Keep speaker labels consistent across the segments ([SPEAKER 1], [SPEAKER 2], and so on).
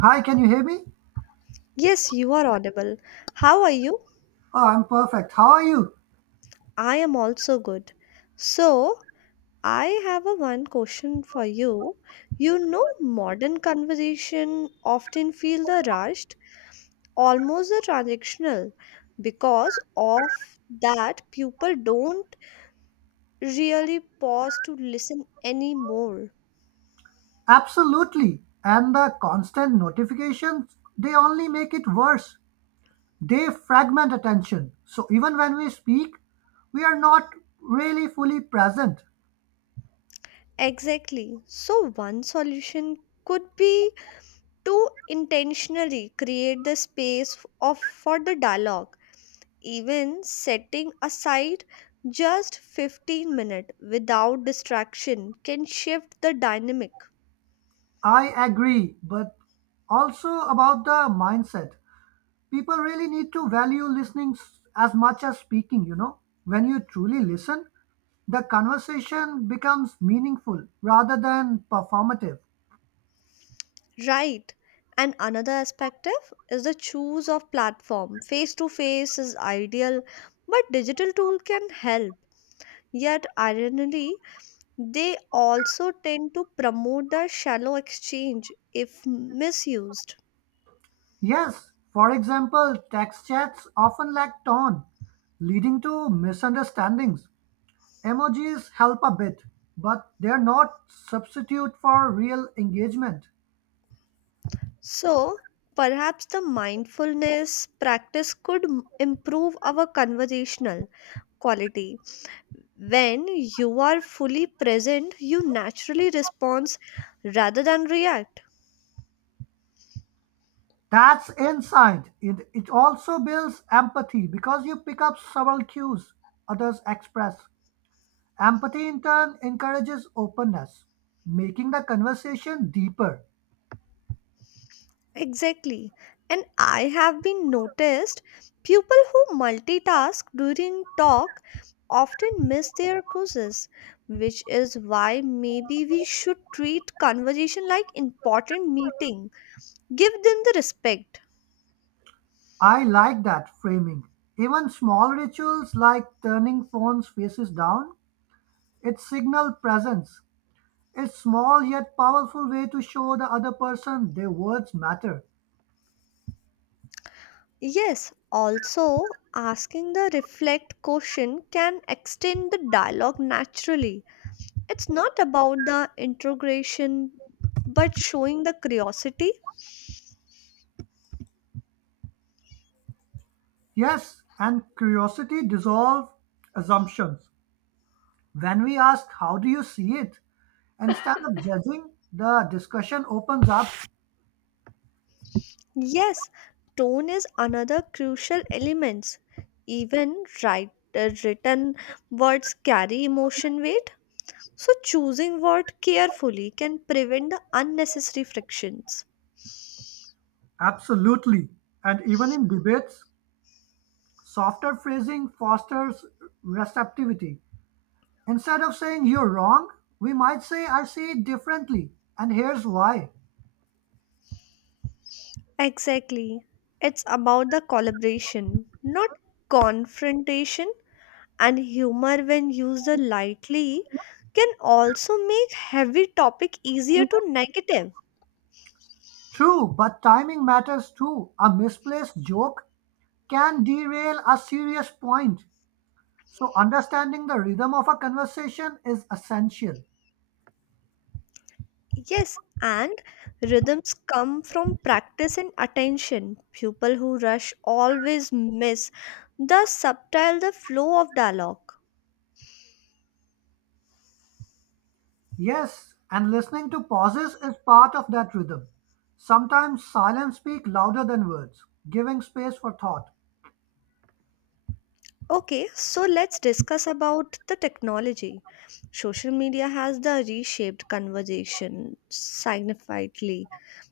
[SPEAKER 1] Hi, can you hear me?
[SPEAKER 2] Yes, you are audible. How are you?
[SPEAKER 1] Oh, I'm perfect. How are you?
[SPEAKER 2] I am also good. So, I have a one question for you. You know, modern conversation often feel the rushed, almost the transactional, because of that people don't really pause to listen anymore.
[SPEAKER 1] Absolutely. And the constant notifications, they only make it worse. They fragment attention. So even when we speak, we are not really fully present.
[SPEAKER 2] Exactly. So, one solution could be to intentionally create the space of for the dialogue even setting aside just 15 minutes without distraction can shift the dynamic.
[SPEAKER 1] I agree, but also about the mindset. People really need to value listening as much as speaking. When you truly listen, the conversation becomes meaningful rather than performative.
[SPEAKER 2] Right, and another aspect of is the choose of platform. Face to face is ideal, but digital tool can help, yet ironically they also tend to promote the shallow exchange if misused.
[SPEAKER 1] Yes, for example, text chats often lack tone, leading to misunderstandings. Emojis help a bit, but they're not substitute for real engagement.
[SPEAKER 2] So perhaps the mindfulness practice could improve our conversational quality. When you are fully present, you naturally respond rather than react.
[SPEAKER 1] That's insight. It also builds empathy because you pick up several cues others express. Empathy in turn encourages openness, making the conversation deeper.
[SPEAKER 2] Exactly. And I have been noticed people who multitask during talk often miss their courses, which is why maybe we should treat conversation like important meeting. Give them the respect.
[SPEAKER 1] I like that framing. Even small rituals like turning phones faces down, it signals presence. It's small yet powerful way to show the other person their words matter.
[SPEAKER 2] Yes, also asking the reflect question can extend the dialogue naturally. It's not about the integration, but showing the curiosity.
[SPEAKER 1] Yes, and curiosity dissolves assumptions. When we ask how do you see it, instead of judging, the discussion opens up.
[SPEAKER 2] Yes, tone is another crucial element. Even written words carry emotion weight, so choosing word carefully can prevent the unnecessary frictions.
[SPEAKER 1] Absolutely. And even in debates, softer phrasing fosters receptivity. Instead of saying you're wrong, we might say I see it differently and here's why.
[SPEAKER 2] Exactly. It's about the collaboration, not confrontation. And humor when used lightly can also make heavy topic easier to negative.
[SPEAKER 1] True, but timing matters too. A misplaced joke can derail a serious point. So, understanding the rhythm of a conversation is essential.
[SPEAKER 2] Yes, and rhythms come from practice and attention. People who rush always miss the subtle the flow of dialogue.
[SPEAKER 1] Yes, and listening to pauses is part of that rhythm. Sometimes silence speak louder than words, giving space for thought.
[SPEAKER 2] Okay, so let's discuss about the technology. Social media has the reshaped conversation significantly.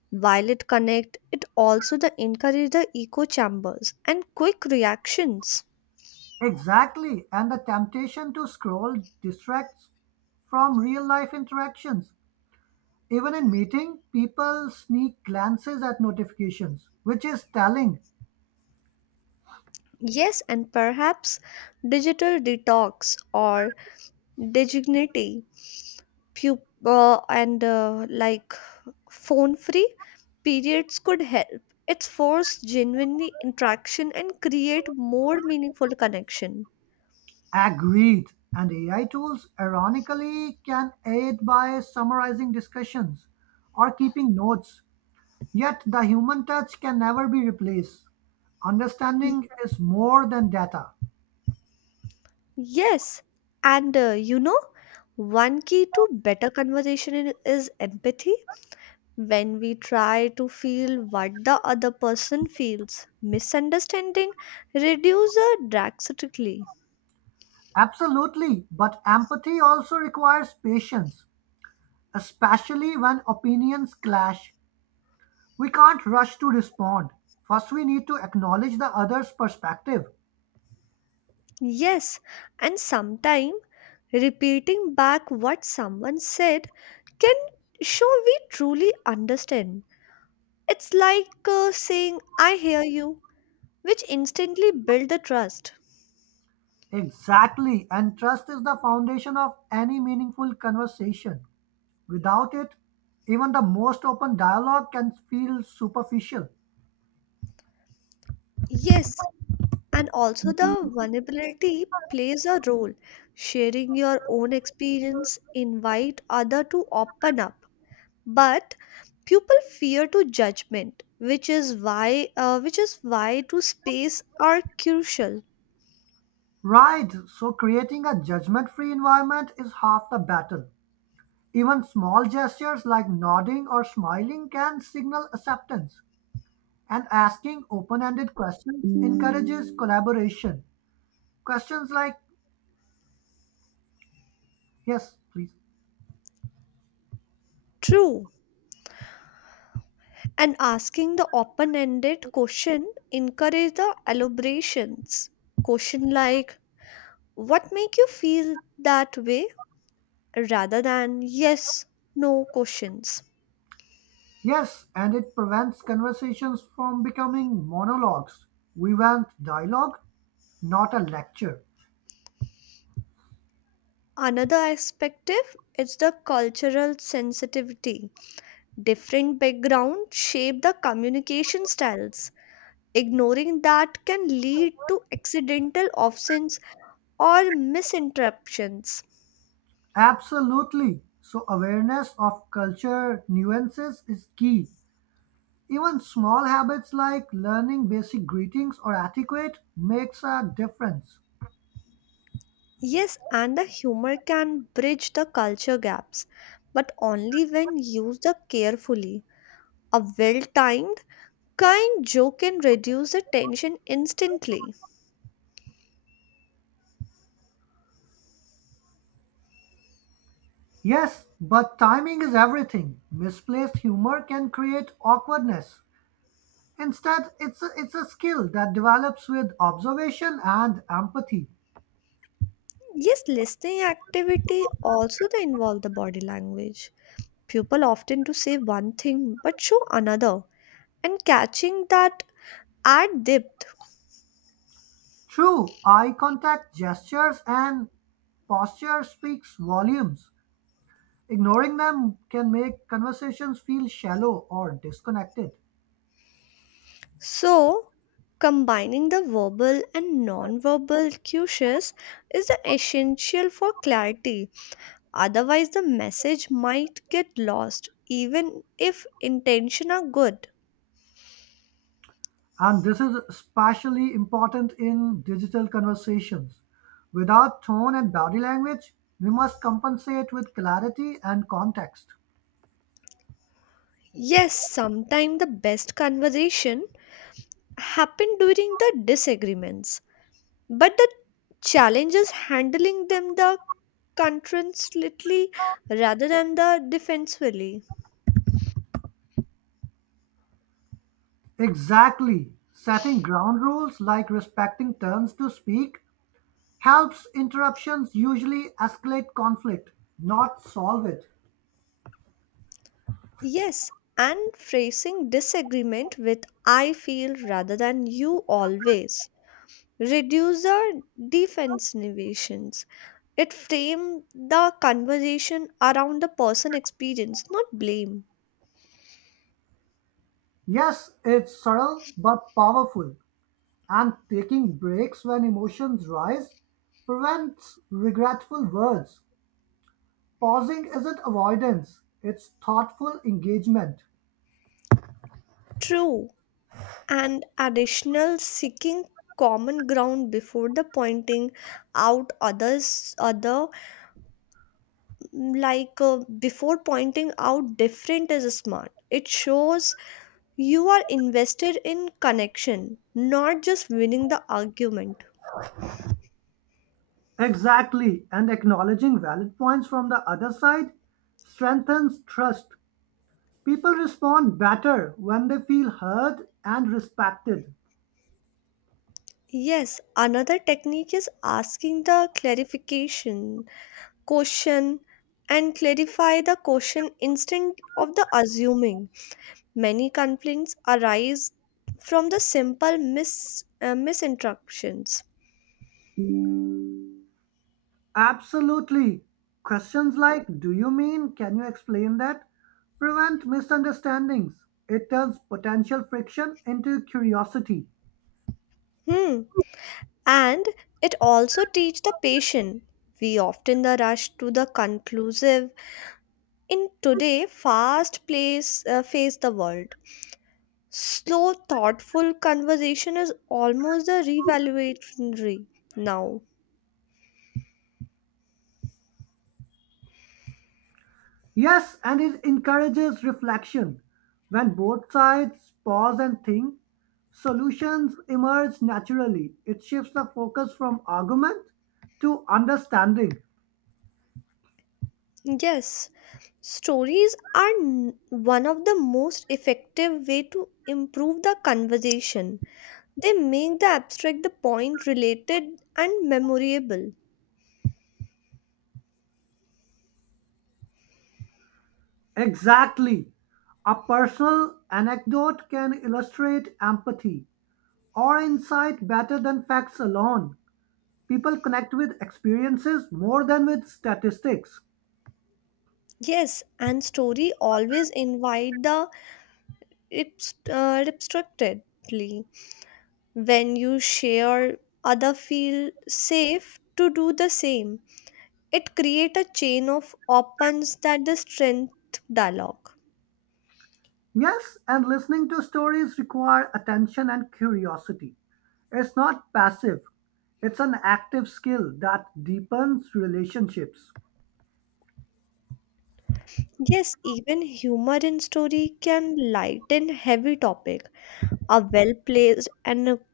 [SPEAKER 2] While it connect, it also the encourage the echo chambers and quick reactions.
[SPEAKER 1] Exactly, and the temptation to scroll distracts from real life interactions. Even in meeting, people sneak glances at notifications, which is telling.
[SPEAKER 2] Yes, and perhaps digital detox or dignity, pu- and like phone free periods could help. It's force genuinely interaction and create more meaningful connection.
[SPEAKER 1] Agreed, and AI tools, ironically, can aid by summarizing discussions or keeping notes, yet the human touch can never be replaced.
[SPEAKER 2] Y-
[SPEAKER 1] Understanding is more than data.
[SPEAKER 2] Yes, and one key to better conversation is empathy. When we try to feel what the other person feels, misunderstanding reduces drastically.
[SPEAKER 1] Absolutely, but empathy also requires patience, especially when opinions clash. We can't rush to respond. First, we need to acknowledge the other's perspective.
[SPEAKER 2] Yes, and sometimes repeating back what someone said can show we truly understand. It's like saying, I hear you, which instantly builds the trust.
[SPEAKER 1] Exactly, and trust is the foundation of any meaningful conversation. Without it, even the most open dialogue can feel superficial.
[SPEAKER 2] Yes, and also the vulnerability plays a role. Sharing your own experience invite other to open up, but people fear to judgment, which is why to space are crucial.
[SPEAKER 1] Right, so creating a judgment free environment is half the battle. Even small gestures like nodding or smiling can signal acceptance. And asking open ended questions encourages collaboration. Questions like, yes, please.
[SPEAKER 2] True, and asking the open-ended question encourage the elaborations. Question like what make you feel that way rather than yes no questions.
[SPEAKER 1] Yes, and it prevents conversations from becoming monologues. We want dialogue, not a lecture.
[SPEAKER 2] Another perspective is the cultural sensitivity. Different backgrounds shape the communication styles. Ignoring that can lead to accidental absence or misinterruptions.
[SPEAKER 1] Absolutely. So, awareness of culture nuances is key. Even small habits like learning basic greetings or etiquette makes a difference.
[SPEAKER 2] Yes, and the humor can bridge the culture gaps, but only when used carefully. A well timed, kind joke can reduce the tension instantly.
[SPEAKER 1] Yes, but timing is everything. Misplaced humor can create awkwardness. Instead, it's a skill that develops with observation and empathy.
[SPEAKER 2] Yes, listening activity also they involve the body language. People often do say one thing but show another, and catching that at depth.
[SPEAKER 1] True, eye contact, gestures, and posture speaks volumes. Ignoring them can make conversations feel shallow or disconnected.
[SPEAKER 2] So, combining the verbal and non-verbal cues is essential for clarity. Otherwise, the message might get lost, even if intention are good.
[SPEAKER 1] And this is especially important in digital conversations. Without tone and body language, we must compensate with clarity and context.
[SPEAKER 2] Yes, sometimes the best conversation happen during the disagreements, but the challenge is handling them the confrontationally rather than the defensively.
[SPEAKER 1] Exactly. Setting ground rules like respecting turns to speak helps. Interruptions usually escalate conflict, not solve it.
[SPEAKER 2] Yes, and phrasing disagreement with I feel rather than you always. Reduce the defensiveness. It frame the conversation around the person experience, not blame.
[SPEAKER 1] Yes, it's subtle but powerful. And taking breaks when emotions rise prevents regretful words. Pausing isn't avoidance, it's thoughtful engagement.
[SPEAKER 2] True. And additional seeking common ground before the pointing out others other before pointing out different is smart. It shows you are invested in connection, not just winning the argument.
[SPEAKER 1] Exactly, and acknowledging valid points from the other side strengthens trust. People respond better when they feel heard and respected.
[SPEAKER 2] Yes, another technique is asking the clarification question and clarify the question instead of the assuming. Many complaints arise from the simple misinterruptions.
[SPEAKER 1] Absolutely. Questions like, do you mean? Can you explain that? Prevent misunderstandings. It turns potential friction into curiosity.
[SPEAKER 2] Hmm. And it also teach the patient. We often the rush to the conclusive in today fast place face the world. Slow, thoughtful conversation is almost a revaluatory now.
[SPEAKER 1] Yes, and it encourages reflection. When both sides pause and think, solutions emerge naturally. It shifts the focus from argument to understanding.
[SPEAKER 2] Yes, stories are one of the most effective way to improve the conversation. They make the abstract the point related and memorable.
[SPEAKER 1] Exactly. A personal anecdote can illustrate empathy or insight better than facts alone. People connect with experiences more than with statistics.
[SPEAKER 2] Yes, and story always invite the abstractedly. When you share, other feel safe to do the same. It creates a chain of opens that the strength dialogue.
[SPEAKER 1] Yes, and listening to stories require attention and curiosity. It's not passive, it's an active skill that deepens relationships.
[SPEAKER 2] Yes, even humor in story can lighten heavy topic. A well-placed anecdote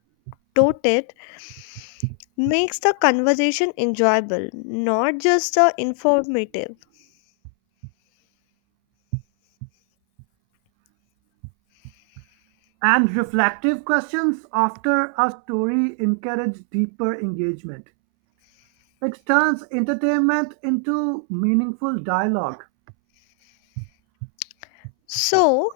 [SPEAKER 2] makes the conversation enjoyable, not just the informative.
[SPEAKER 1] And reflective questions after a story encourage deeper engagement. It turns entertainment into meaningful dialogue.
[SPEAKER 2] So,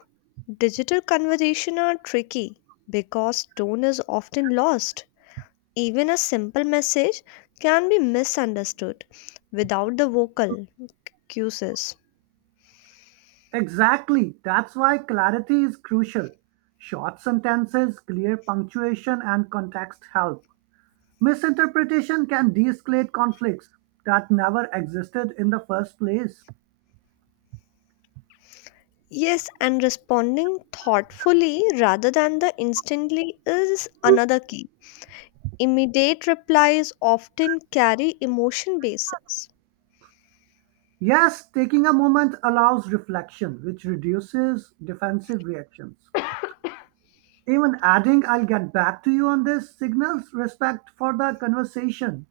[SPEAKER 2] digital conversation are tricky because tone is often lost. Even a simple message can be misunderstood without the vocal cues.
[SPEAKER 1] Exactly, that's why clarity is crucial. Short sentences, clear punctuation, and context help. Misinterpretation can de-escalate conflicts that never existed in the first place.
[SPEAKER 2] Yes, and responding thoughtfully rather than the instantly is another key. Immediate replies often carry emotion basis.
[SPEAKER 1] Yes, taking a moment allows reflection, which reduces defensive reactions. Even adding, I'll get back to you on this, signals respect for the conversation.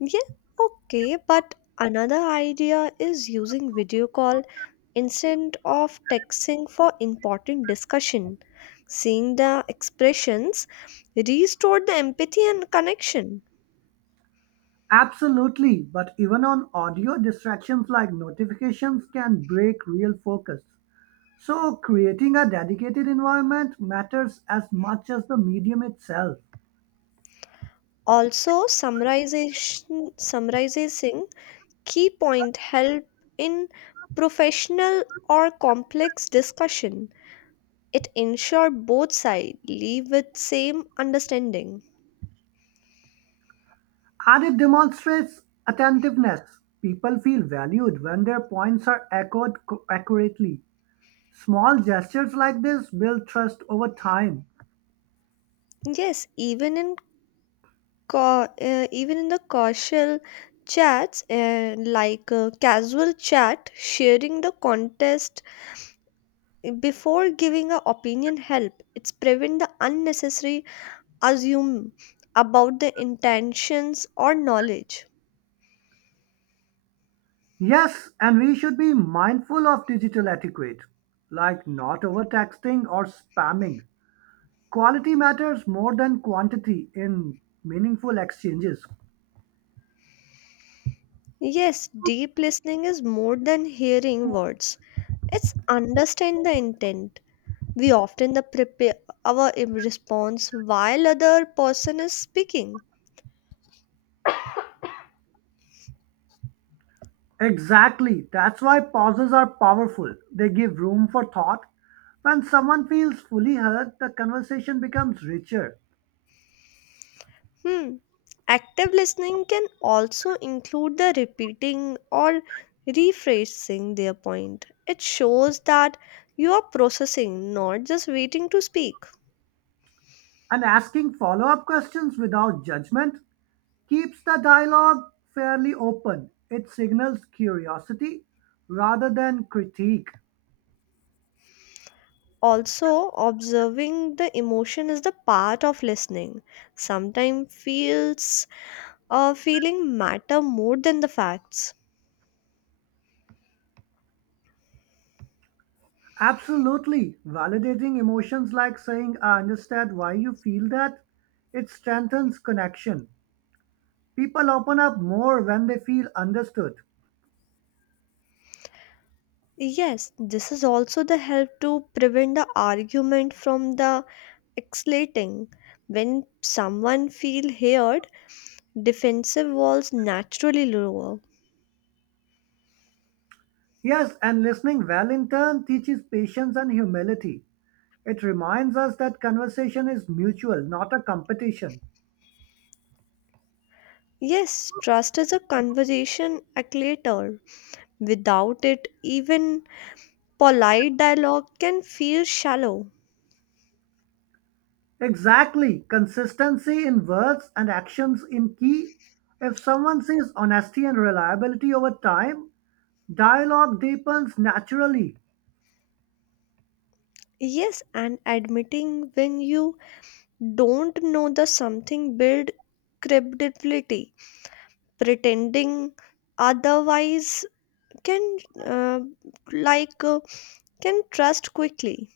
[SPEAKER 2] Yeah, okay, but another idea is using video call instead of texting for important discussion. Seeing the expressions restored the empathy and connection.
[SPEAKER 1] Absolutely, but even on audio, distractions like notifications can break real focus. So, creating a dedicated environment matters as much as the medium itself.
[SPEAKER 2] Also, summarization summarizing key point help in professional or complex discussion. It ensure both sides leave with same understanding.
[SPEAKER 1] And it demonstrates attentiveness. People feel valued when their points are echoed accurately. Small gestures like this build trust over time.
[SPEAKER 2] Yes, even in even in the casual chat, sharing the contest before giving a opinion help. It's prevent the unnecessary assume about the intentions or knowledge.
[SPEAKER 1] Yes, and we should be mindful of digital etiquette, like not over texting or spamming. Quality matters more than quantity in meaningful exchanges.
[SPEAKER 2] Yes, deep listening is more than hearing words. It's understand the intent. We often the prepare our response while other person is speaking.
[SPEAKER 1] Exactly, that's why pauses are powerful. They give room for thought. When someone feels fully heard, the conversation becomes richer.
[SPEAKER 2] Hmm. Active listening can also include the repeating or rephrasing their point. It shows that you are processing, not just waiting to speak.
[SPEAKER 1] And asking follow up questions without judgment keeps the dialogue fairly open. It signals curiosity rather than critique.
[SPEAKER 2] Also, observing the emotion is the part of listening. Sometimes feels feeling matter more than the facts.
[SPEAKER 1] Absolutely. Validating emotions like saying, I understand why you feel that, it strengthens connection. People open up more when they feel understood.
[SPEAKER 2] Yes, this is also the help to prevent the argument from the escalating. When someone feel heard, defensive walls naturally lower.
[SPEAKER 1] Yes, and listening well in turn teaches patience and humility. It reminds us that conversation is mutual, not a competition.
[SPEAKER 2] Yes, trust is a conversation acclimator. Without it, even polite dialogue can feel shallow.
[SPEAKER 1] Exactly. Consistency in words and actions in key. If someone sees honesty and reliability over time, dialogue deepens naturally.
[SPEAKER 2] Yes, and admitting when you don't know the something build credibility. Pretending otherwise can uh, like uh, can trust quickly.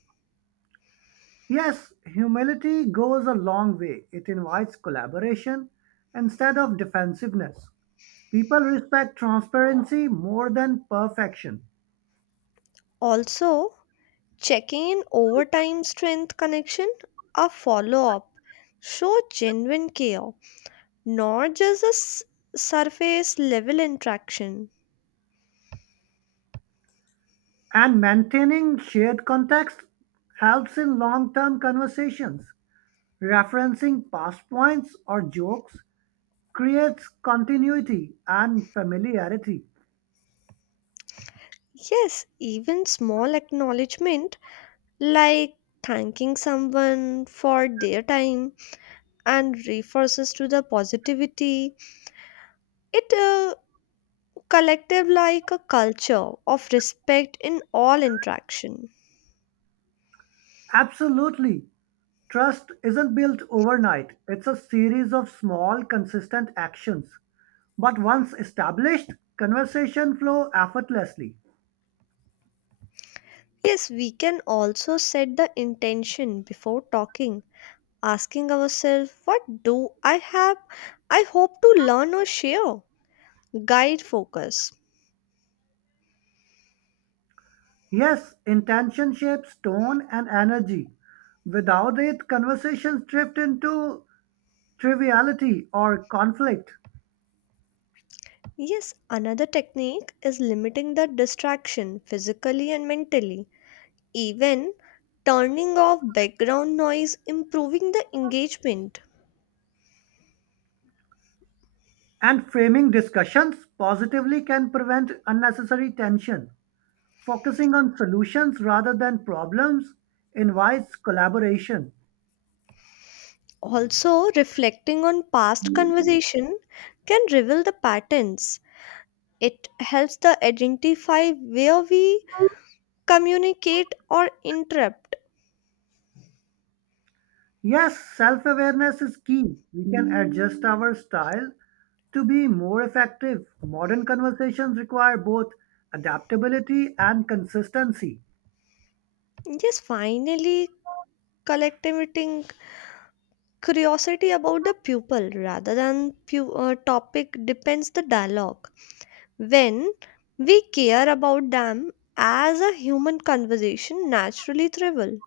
[SPEAKER 1] Yes, humility goes a long way. It invites collaboration instead of defensiveness. People respect transparency more than perfection.
[SPEAKER 2] Also, checking in overtime strength connection. A follow-up show genuine care, not just a surface level interaction.
[SPEAKER 1] And maintaining shared context helps in long term conversations. Referencing past points or jokes creates continuity and familiarity.
[SPEAKER 2] Yes, even small acknowledgement like thanking someone for their time and refers to the positivity, it collective like a culture of respect in all interaction.
[SPEAKER 1] Absolutely. Trust isn't built overnight, it's a series of small, consistent actions. But once established, conversation flow effortlessly.
[SPEAKER 2] Yes, we can also set the intention before talking, asking ourselves, what do I have? I hope to learn or share. Guide focus.
[SPEAKER 1] Yes, intention shapes tone and energy. Without it, conversations drift into triviality or conflict.
[SPEAKER 2] Yes, another technique is limiting the distraction physically and mentally. Even turning off background noise, improving the engagement.
[SPEAKER 1] And framing discussions positively can prevent unnecessary tension. Focusing on solutions rather than problems invites collaboration.
[SPEAKER 2] Also, reflecting on past conversation can reveal the patterns. It helps to identify where we communicate or interrupt.
[SPEAKER 1] Yes, self awareness is key. We can adjust our style to be more effective. Modern conversations require both adaptability and consistency.
[SPEAKER 2] Yes, finally, collecting curiosity about the pupil rather than topic depends the dialogue. When we care about them as a human, conversation naturally thrive.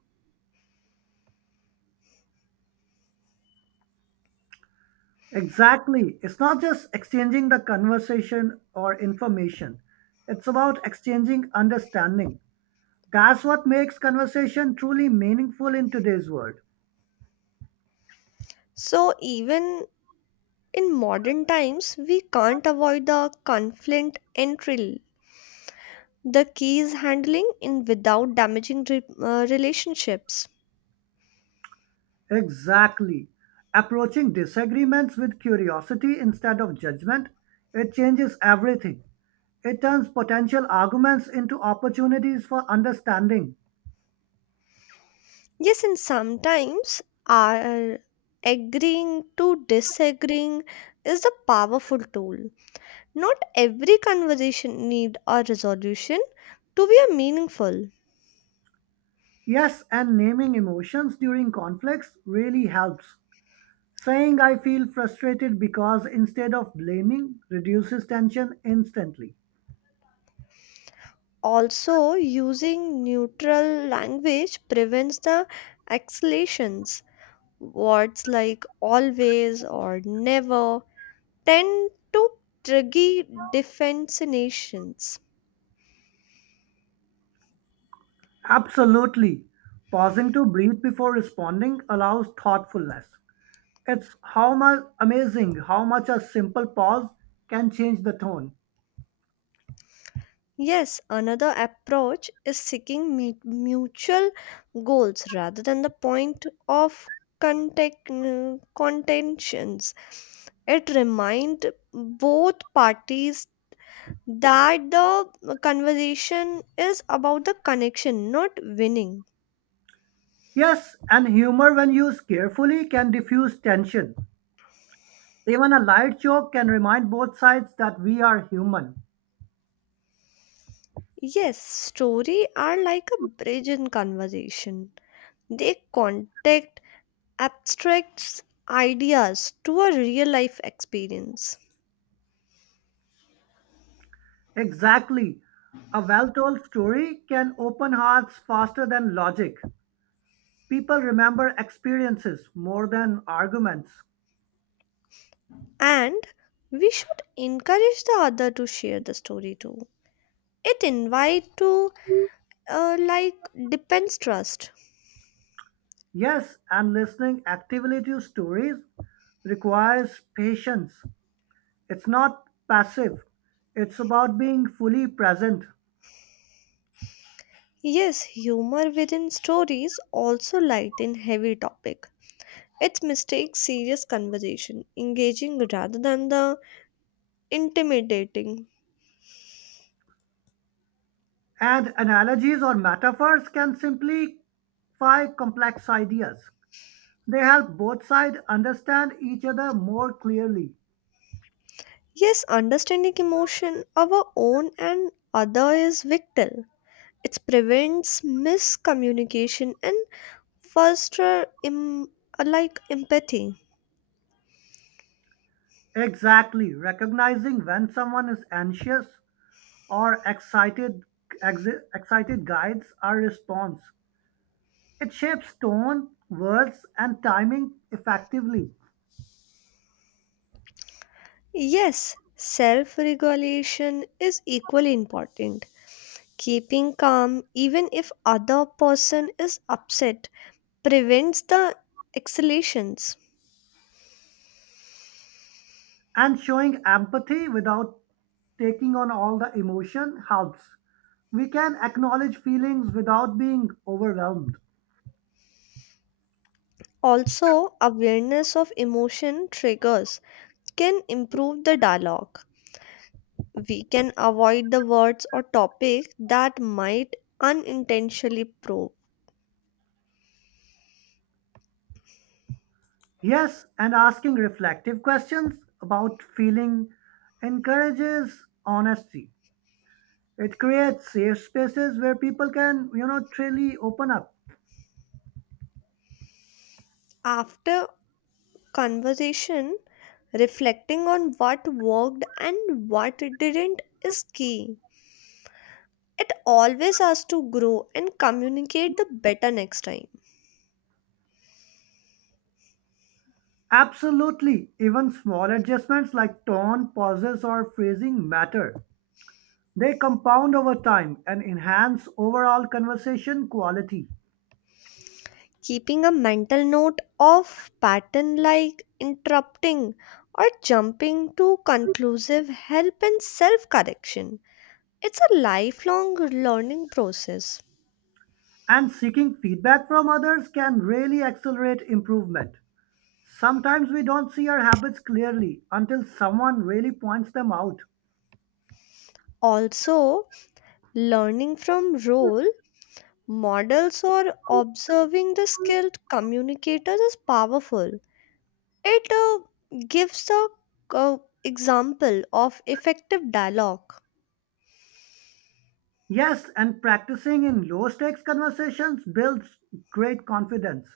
[SPEAKER 1] Exactly. It's not just exchanging the conversation or information, it's about exchanging understanding. That's what makes conversation truly meaningful in today's world.
[SPEAKER 2] So even in modern times, we can't avoid the conflict and the key is handling in without damaging relationships.
[SPEAKER 1] Exactly. Approaching disagreements with curiosity instead of judgment, it changes everything. It turns potential arguments into opportunities for understanding.
[SPEAKER 2] Yes, and sometimes our agreeing to disagreeing is a powerful tool. Not every conversation need a resolution to be a meaningful.
[SPEAKER 1] Yes, and naming emotions during conflicts really helps. Saying I feel frustrated because instead of blaming reduces tension instantly.
[SPEAKER 2] Also, using neutral language prevents the escalations. Words like always or never tend to trigger defensitions.
[SPEAKER 1] Absolutely. Pausing to breathe before responding allows thoughtfulness. It's how much amazing how much a simple pause can change the tone.
[SPEAKER 2] Yes, another approach is seeking mutual goals rather than the point of contentions. It reminds both parties that the conversation is about the connection, not winning.
[SPEAKER 1] Yes, and humor when used carefully can diffuse tension. Even a light joke can remind both sides that we are human.
[SPEAKER 2] Yes, story are like a bridge in conversation. They connect abstract ideas to a real life experience.
[SPEAKER 1] Exactly. A well told story can open hearts faster than logic. People remember experiences more than arguments.
[SPEAKER 2] And we should encourage the other to share the story too. It invite to depends trust.
[SPEAKER 1] Yes, and listening actively to stories requires patience. It's not passive, it's about being fully present.
[SPEAKER 2] Yes, humor within stories also lighten heavy topic. It mistakes serious conversation engaging rather than the intimidating.
[SPEAKER 1] And analogies or metaphors can simplify complex ideas. They help both sides understand each other more clearly.
[SPEAKER 2] Yes, understanding emotion our own and other is vital. It prevents miscommunication and foster empathy.
[SPEAKER 1] Exactly, recognizing when someone is anxious or excited, excited guides our response. It shapes tone, words, and timing effectively.
[SPEAKER 2] Yes, self-regulation is equally important. Keeping calm even if other person is upset prevents the escalations.
[SPEAKER 1] And showing empathy without taking on all the emotion helps. We can acknowledge feelings without being overwhelmed.
[SPEAKER 2] Also, awareness of emotion triggers can improve the dialogue. We can avoid the words or topic that might unintentionally probe.
[SPEAKER 1] Yes, and asking reflective questions about feeling encourages honesty. It creates safe spaces where people can truly open up.
[SPEAKER 2] After conversation, reflecting on what worked and what didn't is key. It always has to grow and communicate the better next time.
[SPEAKER 1] Absolutely, even small adjustments like tone, pauses, or phrasing matter. They compound over time and enhance overall conversation quality.
[SPEAKER 2] Keeping a mental note of pattern like interrupting or jumping to conclusive help in self correction. It's a lifelong learning process.
[SPEAKER 1] And seeking feedback from others can really accelerate improvement. Sometimes we don't see our habits clearly until someone really points them out.
[SPEAKER 2] Also, learning from role models or observing the skilled communicators is powerful. It gives a uh, example of effective dialogue.
[SPEAKER 1] Yes, and practicing in low stakes conversations builds great confidence.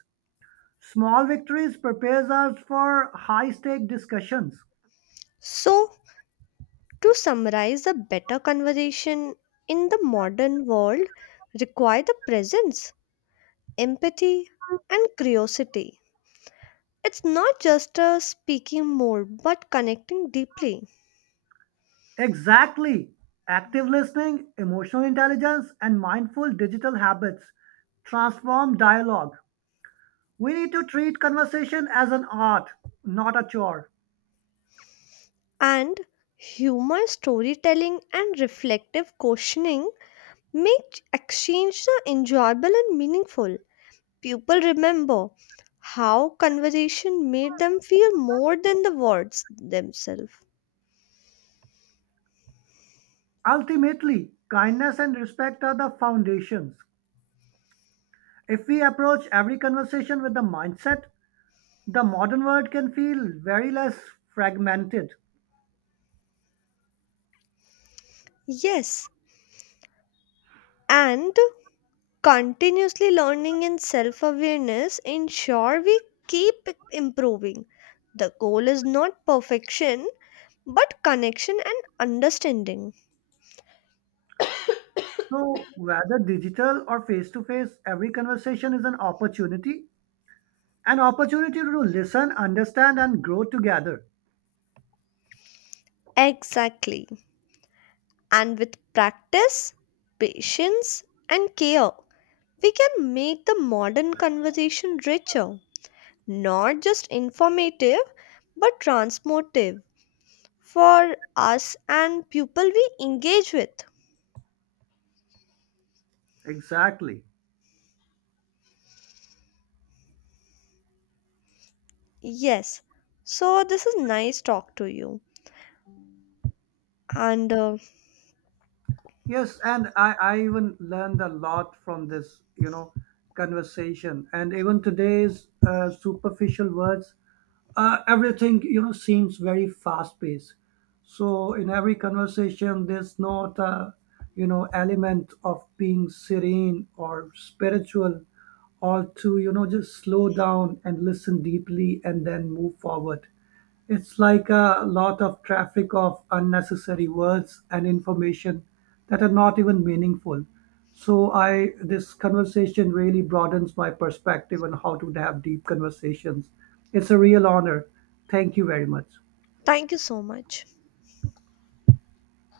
[SPEAKER 1] Small victories prepares us for high stake discussions.
[SPEAKER 2] So, to summarize, a better conversation in the modern world require the presence, empathy, and curiosity. It's not just speaking more, but connecting deeply.
[SPEAKER 1] Exactly. Active listening, emotional intelligence, and mindful digital habits transform dialogue. We need to treat conversation as an art, not a chore.
[SPEAKER 2] And humor, storytelling, and reflective questioning make exchange enjoyable and meaningful. People remember how conversation made them feel more than the words themselves.
[SPEAKER 1] Ultimately, kindness and respect are the foundations. If we approach every conversation with the mindset, the modern world can feel very less fragmented.
[SPEAKER 2] Yes, and continuously learning and self awareness ensure we keep improving. The goal is not perfection but connection and understanding.
[SPEAKER 1] So, whether digital or face to face, every conversation is an opportunity to listen, understand, and grow together.
[SPEAKER 2] Exactly. And with practice, patience, and care, we can make the modern conversation richer, not just informative but transmotive for us and people we engage with.
[SPEAKER 1] Exactly.
[SPEAKER 2] Yes. So this is nice talk to you and
[SPEAKER 1] Yes, and I even learned a lot from this conversation. And even today's superficial words, everything seems very fast paced. So in every conversation, there's not a, you know, element of being serene or spiritual or to just slow down and listen deeply and then move forward. It's like a lot of traffic of unnecessary words and information that are not even meaningful. So I this conversation really broadens my perspective on how to have deep conversations. It's a real honor. Thank you very much.
[SPEAKER 2] thank you so much.